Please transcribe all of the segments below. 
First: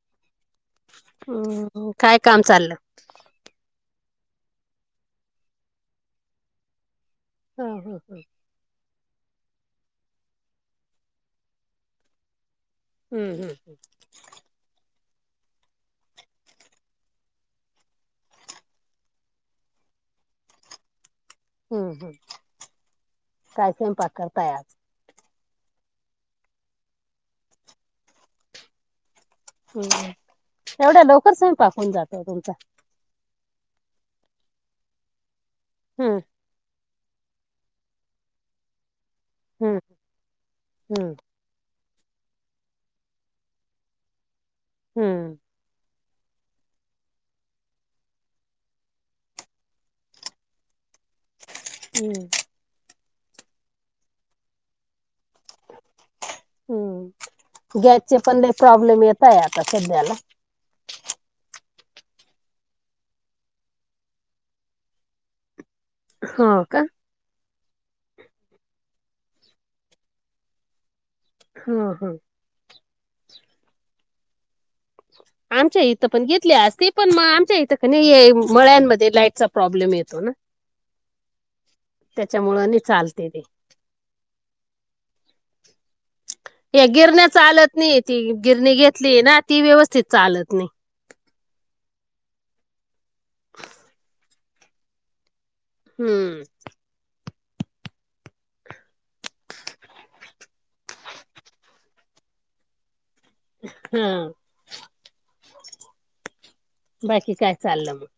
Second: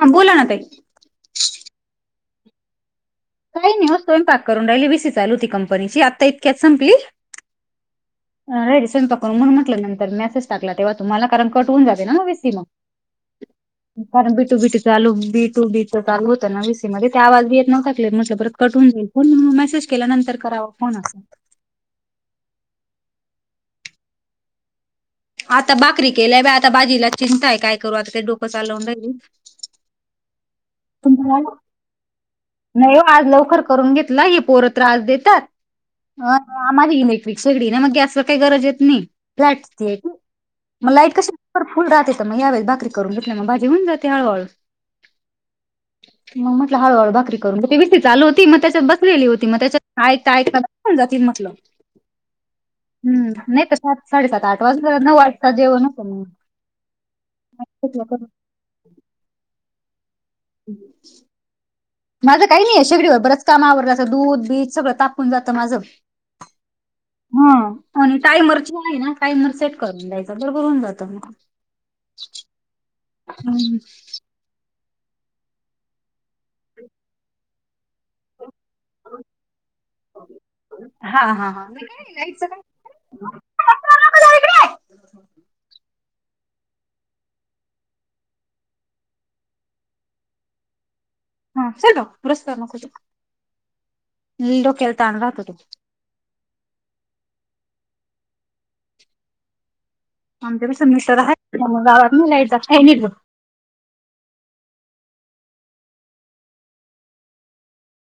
हा बोला ना ताई. हम्म, काय काम चाल? काही नाही हो स्वयंपाक करून राहिली वि सी चालू होती कंपनीची आता इतक्याच संपली. हम्म, हम्म, हम्म. रेडी स्वयंपाक करून म्हणून म्हटलं नंतर मेसेज टाकला तेव्हा तुम्हाला कारण कट होऊन जाते ना वि सी मग. हम्म, हम्म, हम्म. कारण बी टू बी टु चालू बी टू बी च चालू होतं वी सी मध्ये ते बी आवाज येत नव्हता क्लियर म्हटलं परत कटून जाईल. फोन मेसेज केल्या नंतर करावा फोन अस. हम्म, हम्म काय स्वयंपाक करताय आज? आता बाकरी केल्याय बाय आता भाजिला चिंताय काय करू आता ते डोकं चालवून राहिली. हम्म, एवढ्या तुमचं लवकर झालं? स्वयंपाक हुन जातो तुमचा? नाही हो आज लवकर करून घेतला हे पोर त्रास देतात. हम्म. अ आम्हाले इलेक्ट्रिक शेगडी आहे ना मग गॅसला काही गरज येत नाही. फ्लॅट हम्म की मग लाईट हम्म कशाला बर फुल राहते तर मग यावेळेस भाकरी करुन घेतली मग भाजी होऊन जाते हळहळू. हम्म. मग म्हटलं हळूहळू बाकरी करून घेते वि सी चालू होती मग त्याच्यात बसलेली होती मग त्याच्यात ऐकता, ऐकता होऊन जातील म्हटलं. हम्म. हम्म, नाही तर सात, साडेसात, आठ वाजल नऊ वाजे हम्म, गॅसचे पण लय प्रॉब्लेम येताय आता सध्याला. हम् [unintelligible] माझं काही नाही आहे शेगडीवर बरंच काम आवरडलं असं दूध बीध सगळं तापून जातं माझं. हो का. हा आणि टाईयमरची आहे ना टाईयमर सेट करून द्यायचं बरोबर होऊन जातं मग. हा हा. हम्म. आमच्या इथं पण घेतली आसती ते पण मग इथं हे मळ्यांमध्ये ते लाईट चा प्रॉब्लेम येतो ना. हा हा हा नाही लाईट चा त्याच्यामुळ नाही चालते ते. [unintelligible] का- [inaudible] त्या गिरण्या चालत नाही ती गिरणी घेतली ना ती व्यवस्थ स्थित चालत नाही. हा सीट डाऊन रस्त्यावर नको जाऊ. लय डोक्याला ताण राहतो तो. हम्म. आमच्या पाशी मिटर आहे गावातली लाईट जात नाही बग- [unintelligible] हम्म. बाकी काय चाललं मग?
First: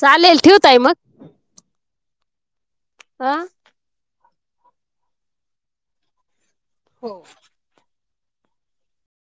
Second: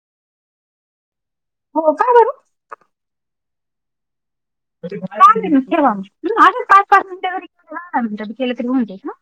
चालेल ठेऊ ताई मग? हो, का बरं? आ हा चालेल ठेवा, आणि काय? हो. हा नंतर बी केलं तरी होऊन जाईल हा-